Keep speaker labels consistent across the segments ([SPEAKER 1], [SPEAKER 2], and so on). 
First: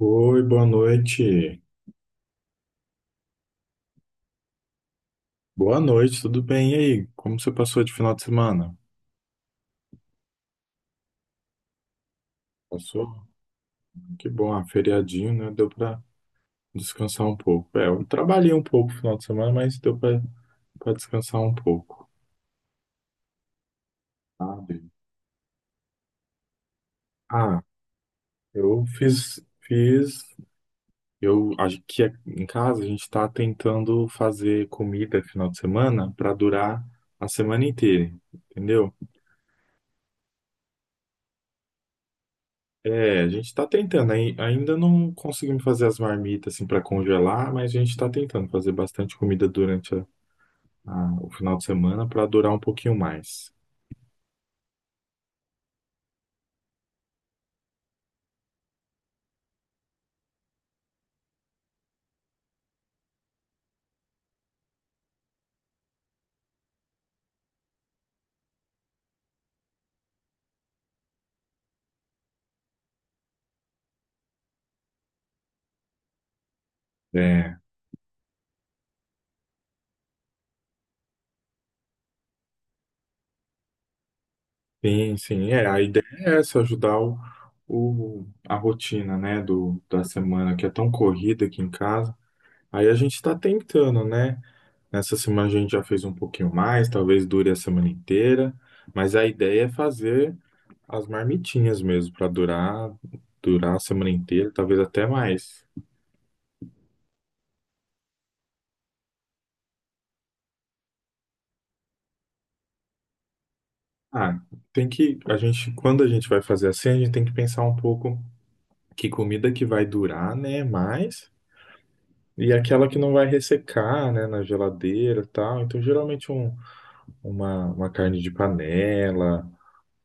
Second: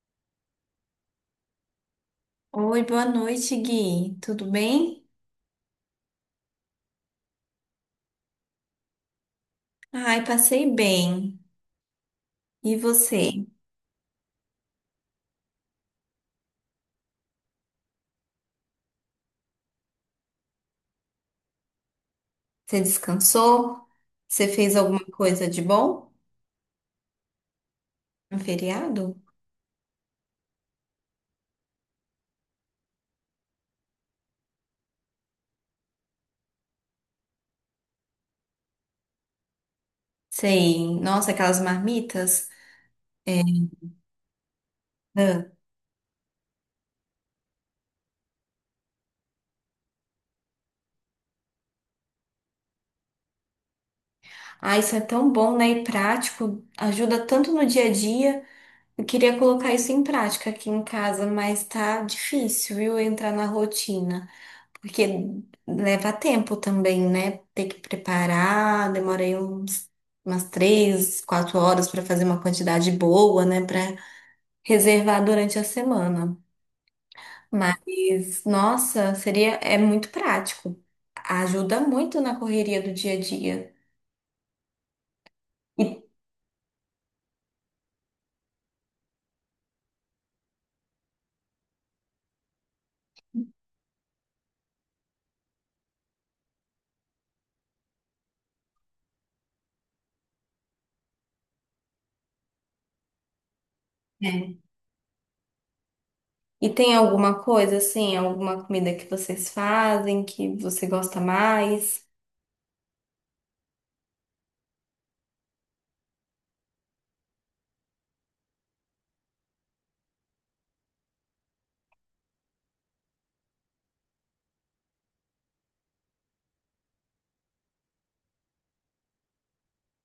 [SPEAKER 1] Oi, boa noite.
[SPEAKER 2] Oi, boa noite, Gui. Tudo bem?
[SPEAKER 1] Boa noite, tudo bem? E aí, como você passou de final de semana?
[SPEAKER 2] Ai, passei bem. E
[SPEAKER 1] Passou?
[SPEAKER 2] você?
[SPEAKER 1] Que bom, feriadinho, né? Deu pra descansar um pouco. É, eu trabalhei um pouco no final de semana, mas deu pra descansar um pouco.
[SPEAKER 2] Você descansou? Você fez
[SPEAKER 1] Sabe?
[SPEAKER 2] alguma coisa de bom
[SPEAKER 1] Ah,
[SPEAKER 2] no
[SPEAKER 1] eu
[SPEAKER 2] feriado?
[SPEAKER 1] fiz, fiz, eu acho que aqui em casa a gente tá tentando fazer comida final de semana pra durar a semana inteira, entendeu?
[SPEAKER 2] Sei. Nossa, aquelas marmitas.
[SPEAKER 1] É, a gente tá tentando, ainda não
[SPEAKER 2] Ah,
[SPEAKER 1] conseguimos fazer as marmitas assim para congelar, mas a gente tá tentando fazer bastante comida durante o final de semana para durar um pouquinho mais.
[SPEAKER 2] Ah, isso é tão bom, né? E prático. Ajuda tanto no dia a dia. Eu queria colocar isso em prática aqui em casa, mas tá difícil, viu, entrar na rotina. Porque leva tempo também, né? Ter que preparar, umas três, quatro horas para fazer uma quantidade boa, né? Para reservar durante a semana.
[SPEAKER 1] É,
[SPEAKER 2] Mas, nossa, é muito prático. Ajuda muito na correria do dia a dia.
[SPEAKER 1] sim, sim, é, a ideia
[SPEAKER 2] E
[SPEAKER 1] é essa, ajudar a rotina, né, da semana que é tão corrida aqui em casa. Aí a gente tá tentando, né? Nessa semana a gente já fez um pouquinho mais, talvez dure a semana inteira, mas a ideia é fazer as marmitinhas mesmo, para durar, durar a semana inteira,
[SPEAKER 2] é.
[SPEAKER 1] talvez até mais.
[SPEAKER 2] E tem alguma coisa assim, alguma comida que vocês fazem que você gosta mais?
[SPEAKER 1] Ah, a gente, quando a gente vai fazer assim, a gente tem que pensar um pouco que comida que vai durar, né, mais, e aquela que não vai ressecar, né, na geladeira e tal. Então, geralmente uma carne de panela.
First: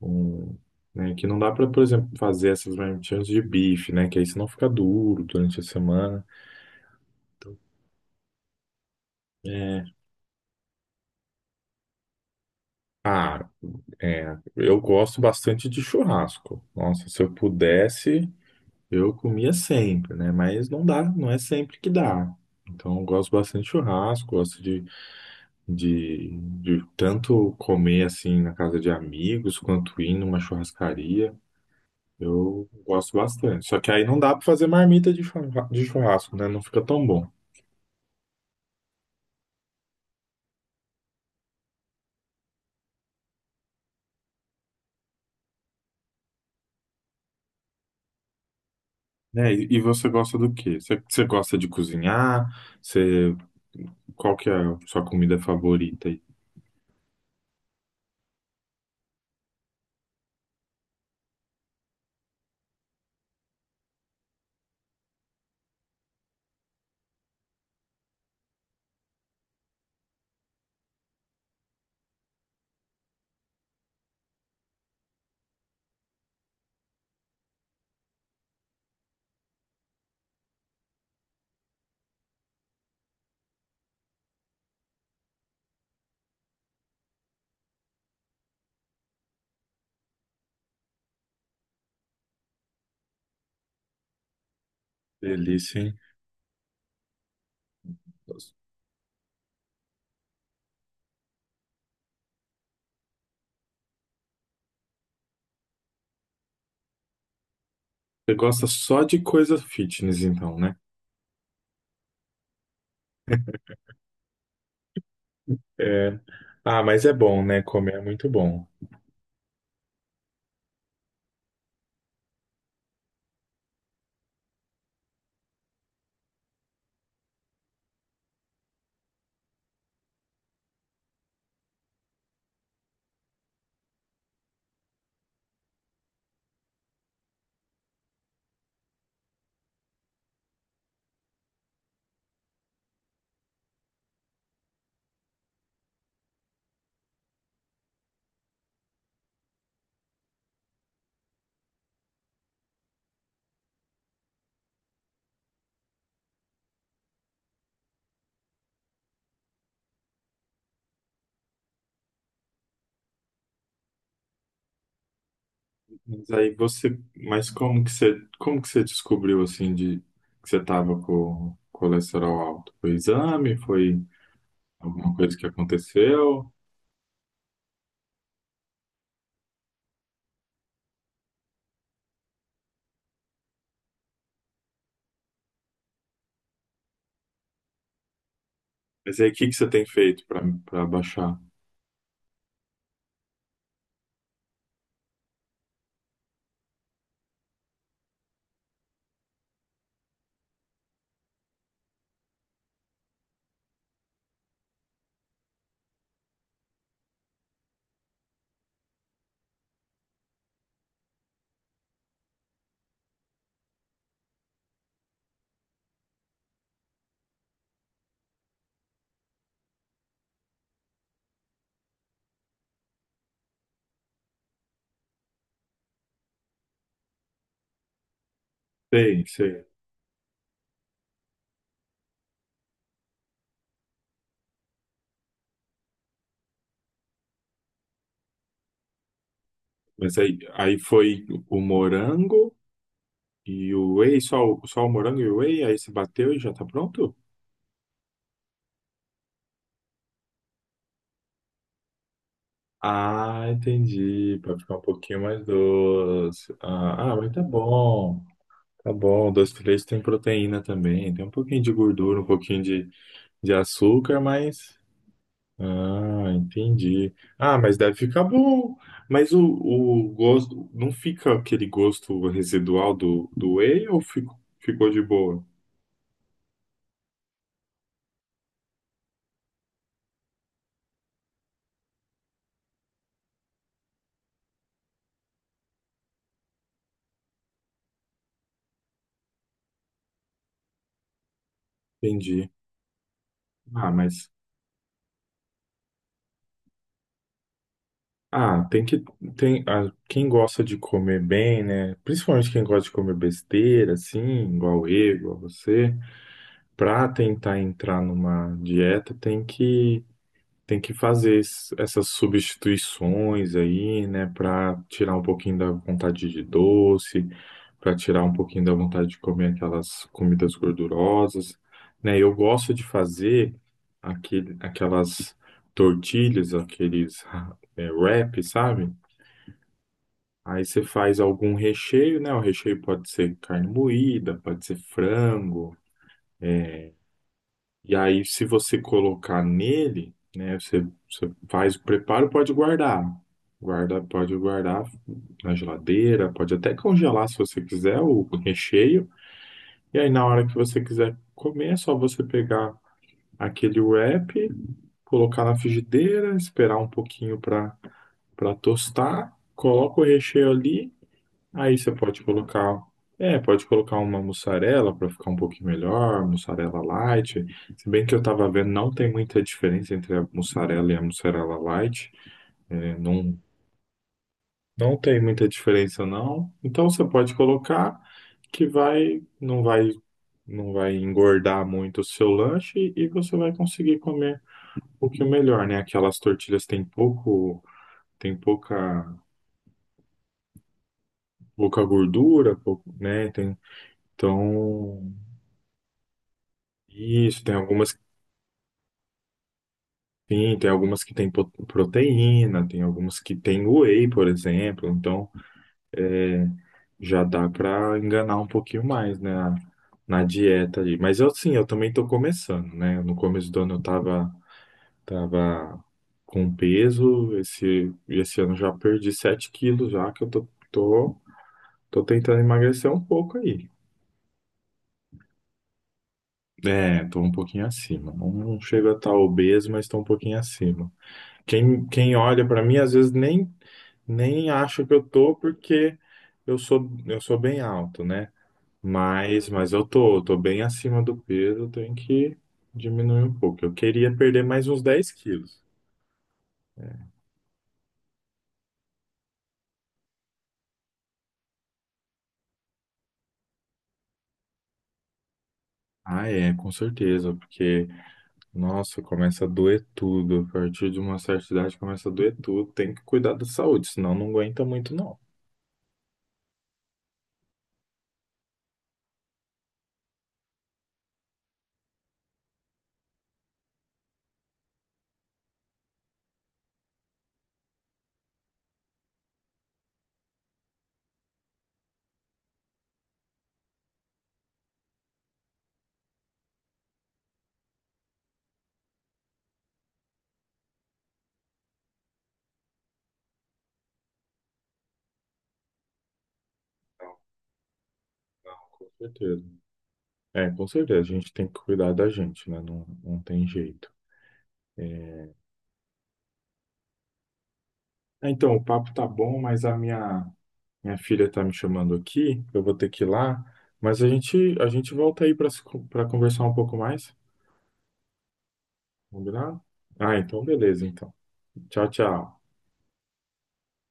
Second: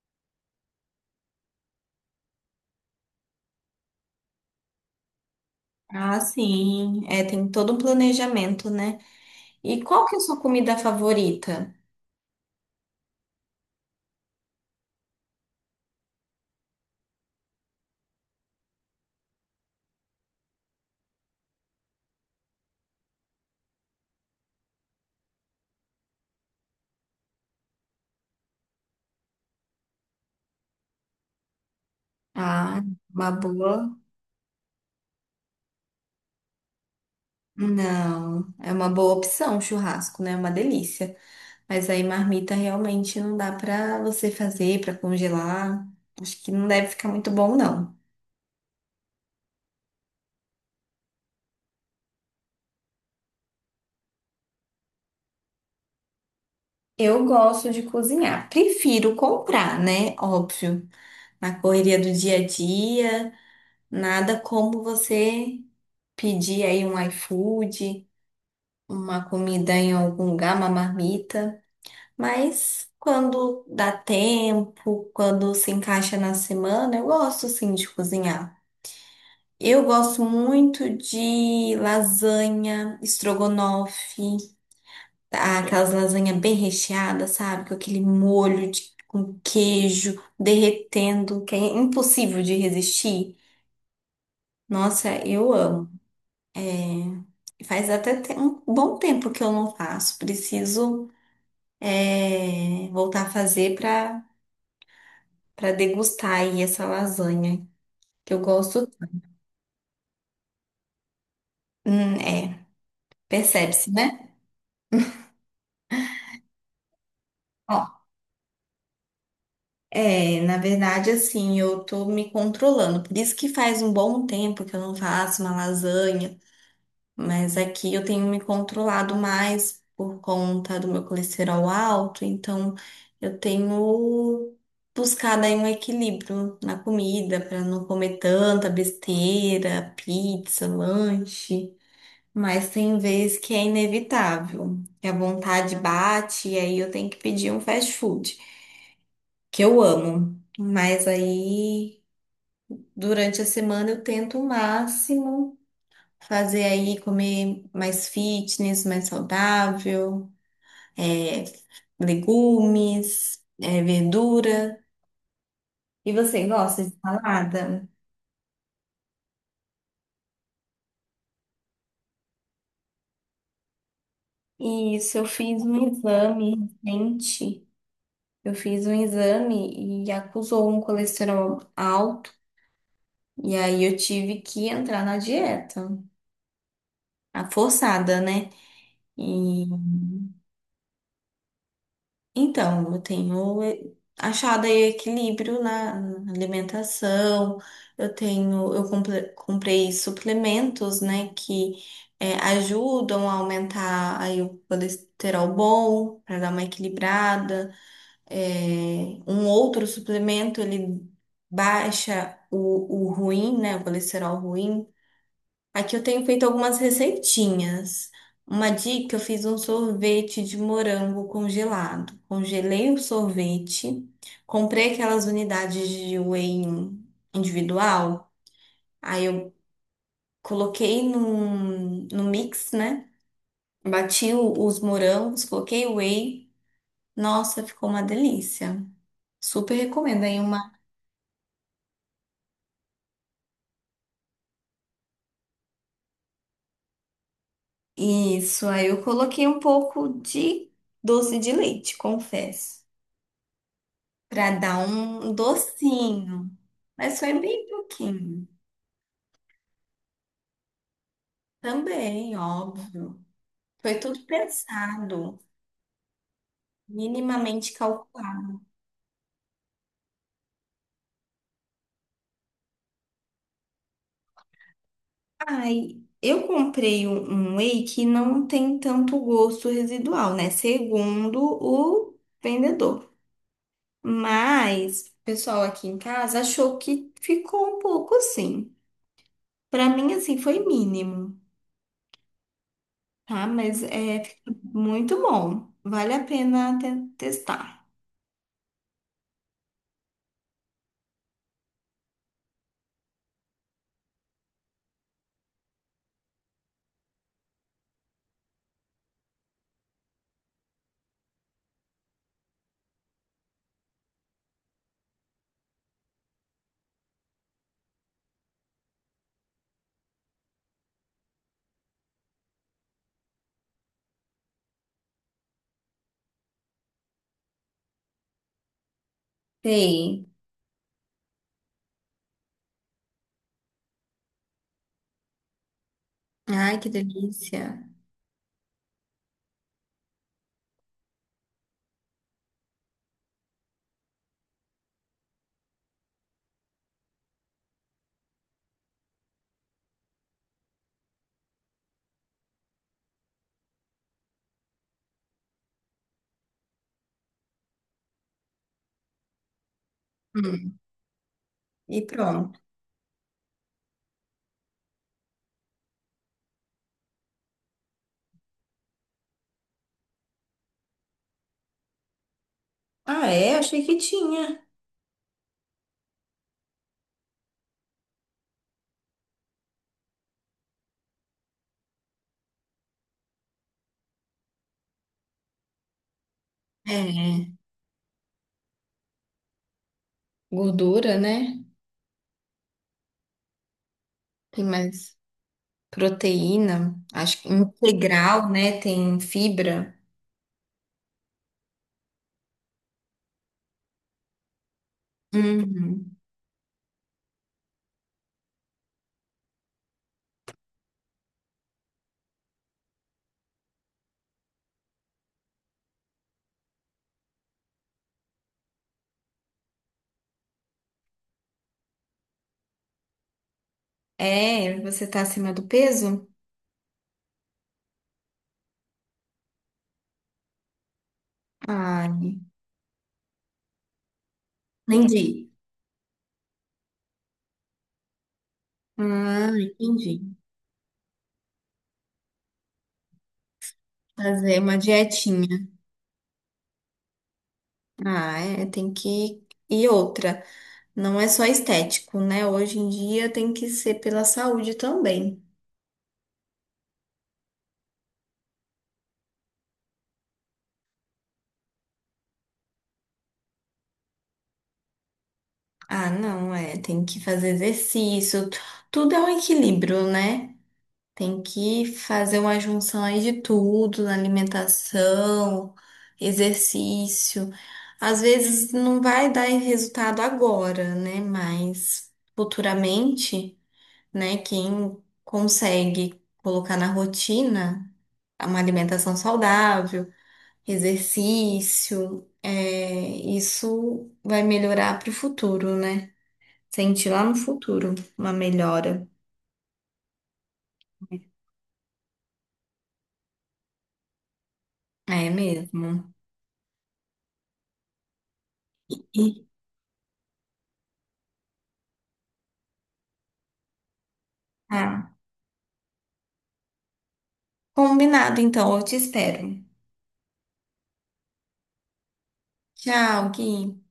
[SPEAKER 1] Um, né, que não dá para, por exemplo, fazer essas marmitinhas de bife, né? Que aí senão fica duro durante a
[SPEAKER 2] Ah,
[SPEAKER 1] semana.
[SPEAKER 2] sim. É, tem todo um planejamento, né? E
[SPEAKER 1] É,
[SPEAKER 2] qual que é a sua comida favorita?
[SPEAKER 1] ah, é, eu gosto bastante de churrasco. Nossa, se eu pudesse, eu comia sempre, né? Mas não dá, não é sempre que dá. Então, eu gosto bastante de churrasco, gosto de tanto comer assim na casa de amigos, quanto ir numa churrascaria. Eu
[SPEAKER 2] Ah,
[SPEAKER 1] gosto
[SPEAKER 2] uma
[SPEAKER 1] bastante. Só que
[SPEAKER 2] boa.
[SPEAKER 1] aí não dá para fazer marmita de de churrasco, né? Não fica tão bom.
[SPEAKER 2] Não, é uma boa opção, churrasco, né? É uma delícia. Mas aí marmita realmente não dá pra você fazer, pra congelar. Acho que não deve ficar muito bom, não.
[SPEAKER 1] Né? E você gosta do quê? Você gosta de cozinhar? Você, qual que é a sua comida favorita aí?
[SPEAKER 2] Eu gosto de cozinhar. Prefiro comprar, né? Óbvio. Na correria do dia a dia, nada como você pedir aí um iFood, uma comida em algum lugar, uma marmita. Mas quando dá tempo, quando se encaixa na semana, eu gosto sim de cozinhar. Eu gosto muito de lasanha, estrogonofe, tá? Aquelas lasanhas bem recheadas, sabe? Com aquele molho com queijo derretendo, que é impossível de resistir. Nossa, eu
[SPEAKER 1] Delícia,
[SPEAKER 2] amo.
[SPEAKER 1] hein?
[SPEAKER 2] É, faz até
[SPEAKER 1] Você
[SPEAKER 2] um bom tempo que eu não faço. Preciso, é, voltar a fazer para degustar aí essa lasanha, que eu
[SPEAKER 1] gosta
[SPEAKER 2] gosto.
[SPEAKER 1] só de coisa fitness, então, né?
[SPEAKER 2] É, percebe-se, né?
[SPEAKER 1] É. Ah, mas é bom, né?
[SPEAKER 2] Ó,
[SPEAKER 1] Comer é muito bom.
[SPEAKER 2] é, na verdade, assim, eu tô me controlando. Por isso que faz um bom tempo que eu não faço uma lasanha, mas aqui eu tenho me controlado mais por conta do meu colesterol alto, então eu tenho buscado aí um equilíbrio na comida para não comer tanta besteira, pizza, lanche. Mas tem vezes que é inevitável, que a vontade bate e aí eu tenho que pedir um fast food, que eu amo. Mas aí, durante a semana, eu tento o máximo fazer aí comer mais fitness, mais saudável, é, legumes, é, verdura. E
[SPEAKER 1] Mas
[SPEAKER 2] você
[SPEAKER 1] aí
[SPEAKER 2] gosta de
[SPEAKER 1] você, mas
[SPEAKER 2] salada?
[SPEAKER 1] como que você descobriu assim de que você tava com colesterol alto? Foi exame? Foi alguma
[SPEAKER 2] Isso, eu
[SPEAKER 1] coisa que
[SPEAKER 2] fiz um
[SPEAKER 1] aconteceu?
[SPEAKER 2] exame recente. Eu fiz um exame e acusou um colesterol alto. E aí eu tive que entrar na dieta, a forçada, né?
[SPEAKER 1] Mas aí o que que
[SPEAKER 2] E
[SPEAKER 1] você tem feito para para baixar?
[SPEAKER 2] então eu tenho achado aí equilíbrio na alimentação. Eu comprei suplementos, né, que ajudam a aumentar aí o colesterol bom para dar uma equilibrada. Um outro suplemento ele baixa o ruim, né, o colesterol ruim. Aqui eu tenho feito algumas receitinhas. Uma dica: eu fiz um sorvete de morango congelado. Congelei o sorvete, comprei aquelas unidades de whey individual,
[SPEAKER 1] Sei,
[SPEAKER 2] aí eu
[SPEAKER 1] sei.
[SPEAKER 2] no mix, né? Bati os morangos, coloquei o whey. Nossa, ficou uma delícia. Super
[SPEAKER 1] Mas
[SPEAKER 2] recomendo
[SPEAKER 1] aí,
[SPEAKER 2] aí uma.
[SPEAKER 1] aí foi o morango e o whey, só, só o morango e o whey, aí se bateu e já tá pronto?
[SPEAKER 2] Isso, aí eu coloquei um pouco de doce de leite, confesso,
[SPEAKER 1] Ah, entendi, pra
[SPEAKER 2] para
[SPEAKER 1] ficar
[SPEAKER 2] dar
[SPEAKER 1] um pouquinho
[SPEAKER 2] um
[SPEAKER 1] mais
[SPEAKER 2] docinho.
[SPEAKER 1] doce. Ah, ah,
[SPEAKER 2] Mas
[SPEAKER 1] mas
[SPEAKER 2] foi
[SPEAKER 1] tá
[SPEAKER 2] bem
[SPEAKER 1] bom,
[SPEAKER 2] pouquinho.
[SPEAKER 1] tá bom. Doce de leite tem proteína também, tem um pouquinho de gordura, um
[SPEAKER 2] Também,
[SPEAKER 1] pouquinho
[SPEAKER 2] óbvio.
[SPEAKER 1] de
[SPEAKER 2] Foi
[SPEAKER 1] açúcar,
[SPEAKER 2] tudo
[SPEAKER 1] mas...
[SPEAKER 2] pensado,
[SPEAKER 1] Ah, entendi. Ah,
[SPEAKER 2] minimamente
[SPEAKER 1] mas deve ficar
[SPEAKER 2] calculado.
[SPEAKER 1] bom. Mas o gosto, não fica aquele gosto residual do whey ou ficou de boa?
[SPEAKER 2] Ai, eu comprei um whey que não tem tanto gosto residual, né? Segundo o vendedor. Mas o pessoal aqui em casa achou que ficou um pouco assim. Pra mim, assim, foi mínimo,
[SPEAKER 1] Entendi.
[SPEAKER 2] tá? Mas
[SPEAKER 1] Ah,
[SPEAKER 2] é
[SPEAKER 1] mas
[SPEAKER 2] fica muito bom. Vale a pena testar.
[SPEAKER 1] Tem que tem quem gosta de comer bem, né? Principalmente quem gosta de comer besteira, assim, igual eu, igual você, para tentar entrar numa dieta, tem que fazer essas substituições aí, né, para tirar um pouquinho da vontade de doce, para tirar um pouquinho da vontade de comer aquelas comidas gordurosas, né? Eu gosto de fazer aquelas tortilhas, aqueles é, wrap, sabe?
[SPEAKER 2] Sei.
[SPEAKER 1] Aí você faz algum recheio, né? O recheio pode ser carne moída, pode ser frango.
[SPEAKER 2] Ai, que delícia.
[SPEAKER 1] E aí, se você colocar nele, né? Você, você faz o preparo, pode guardar. Guarda, pode guardar na geladeira, pode até congelar se você quiser o recheio. E aí, na hora que você quiser comer, é só você pegar aquele wrap, colocar na frigideira, esperar um pouquinho para para tostar, coloca o recheio
[SPEAKER 2] Hum.
[SPEAKER 1] ali. Aí você
[SPEAKER 2] E
[SPEAKER 1] pode
[SPEAKER 2] pronto.
[SPEAKER 1] colocar, é, pode colocar uma mussarela para ficar um pouquinho melhor, mussarela light. Se bem que eu estava vendo, não tem muita diferença entre a mussarela e a mussarela light. É,
[SPEAKER 2] Ah,
[SPEAKER 1] não,
[SPEAKER 2] é? Achei que tinha.
[SPEAKER 1] não tem muita diferença não. Então você pode colocar que vai, não vai engordar muito o seu lanche e você vai conseguir comer um pouquinho melhor, né? Aquelas tortilhas têm
[SPEAKER 2] É,
[SPEAKER 1] pouco, tem pouca,
[SPEAKER 2] gordura, né?
[SPEAKER 1] pouca gordura, pouco, né? Tem,
[SPEAKER 2] Tem
[SPEAKER 1] então
[SPEAKER 2] mais proteína, acho
[SPEAKER 1] isso,
[SPEAKER 2] que
[SPEAKER 1] tem algumas.
[SPEAKER 2] integral, né? Tem fibra.
[SPEAKER 1] Sim, tem algumas que têm proteína, tem algumas que têm whey, por exemplo. Então,
[SPEAKER 2] Uhum.
[SPEAKER 1] é, já dá para enganar um pouquinho mais, né, na dieta ali. Mas eu, sim, eu também estou começando, né? No começo do ano eu tava com peso. Esse ano eu já perdi 7 quilos já, que eu tô tentando emagrecer um pouco aí.
[SPEAKER 2] É, você tá acima do peso?
[SPEAKER 1] É, tô um pouquinho acima. Não, não chego a estar obeso, mas tô um pouquinho acima. Quem
[SPEAKER 2] Ai,
[SPEAKER 1] olha para mim às vezes nem, nem acha que eu tô
[SPEAKER 2] entendi.
[SPEAKER 1] porque eu sou bem alto, né?
[SPEAKER 2] Ah,
[SPEAKER 1] Mas eu
[SPEAKER 2] entendi.
[SPEAKER 1] eu tô bem acima do peso, eu tenho que diminuir um pouco. Eu queria perder
[SPEAKER 2] Fazer
[SPEAKER 1] mais
[SPEAKER 2] uma
[SPEAKER 1] uns 10 quilos.
[SPEAKER 2] dietinha. Ah, é, tem que. E outra, não é só estético, né? Hoje em dia tem que ser pela saúde também.
[SPEAKER 1] Ah, é, com certeza, porque nossa, começa a doer tudo. A partir de uma certa idade começa a doer tudo. Tem que cuidar da saúde, senão não aguenta muito não.
[SPEAKER 2] Ah, não, é, tem que fazer exercício. Tudo é um equilíbrio, né? Tem que fazer uma junção aí de tudo, na alimentação, exercício. Às vezes não vai dar resultado agora, né? Mas futuramente, né? Quem consegue colocar na rotina uma alimentação saudável, exercício, é, isso vai melhorar para o futuro, né? Sentir
[SPEAKER 1] Não,
[SPEAKER 2] lá no futuro uma
[SPEAKER 1] não, com
[SPEAKER 2] melhora.
[SPEAKER 1] certeza. É, com certeza, a gente tem que cuidar da gente, né? Não, não tem jeito.
[SPEAKER 2] É
[SPEAKER 1] É,
[SPEAKER 2] mesmo.
[SPEAKER 1] é, então, o papo tá bom,
[SPEAKER 2] E,
[SPEAKER 1] mas a minha filha tá me chamando aqui. Eu vou ter que ir lá, mas a gente
[SPEAKER 2] ah,
[SPEAKER 1] volta aí para para conversar um pouco mais,
[SPEAKER 2] combinado, então, eu te espero.
[SPEAKER 1] combinado? Ah, então beleza, então. Tchau, tchau.
[SPEAKER 2] Tchau, Gui.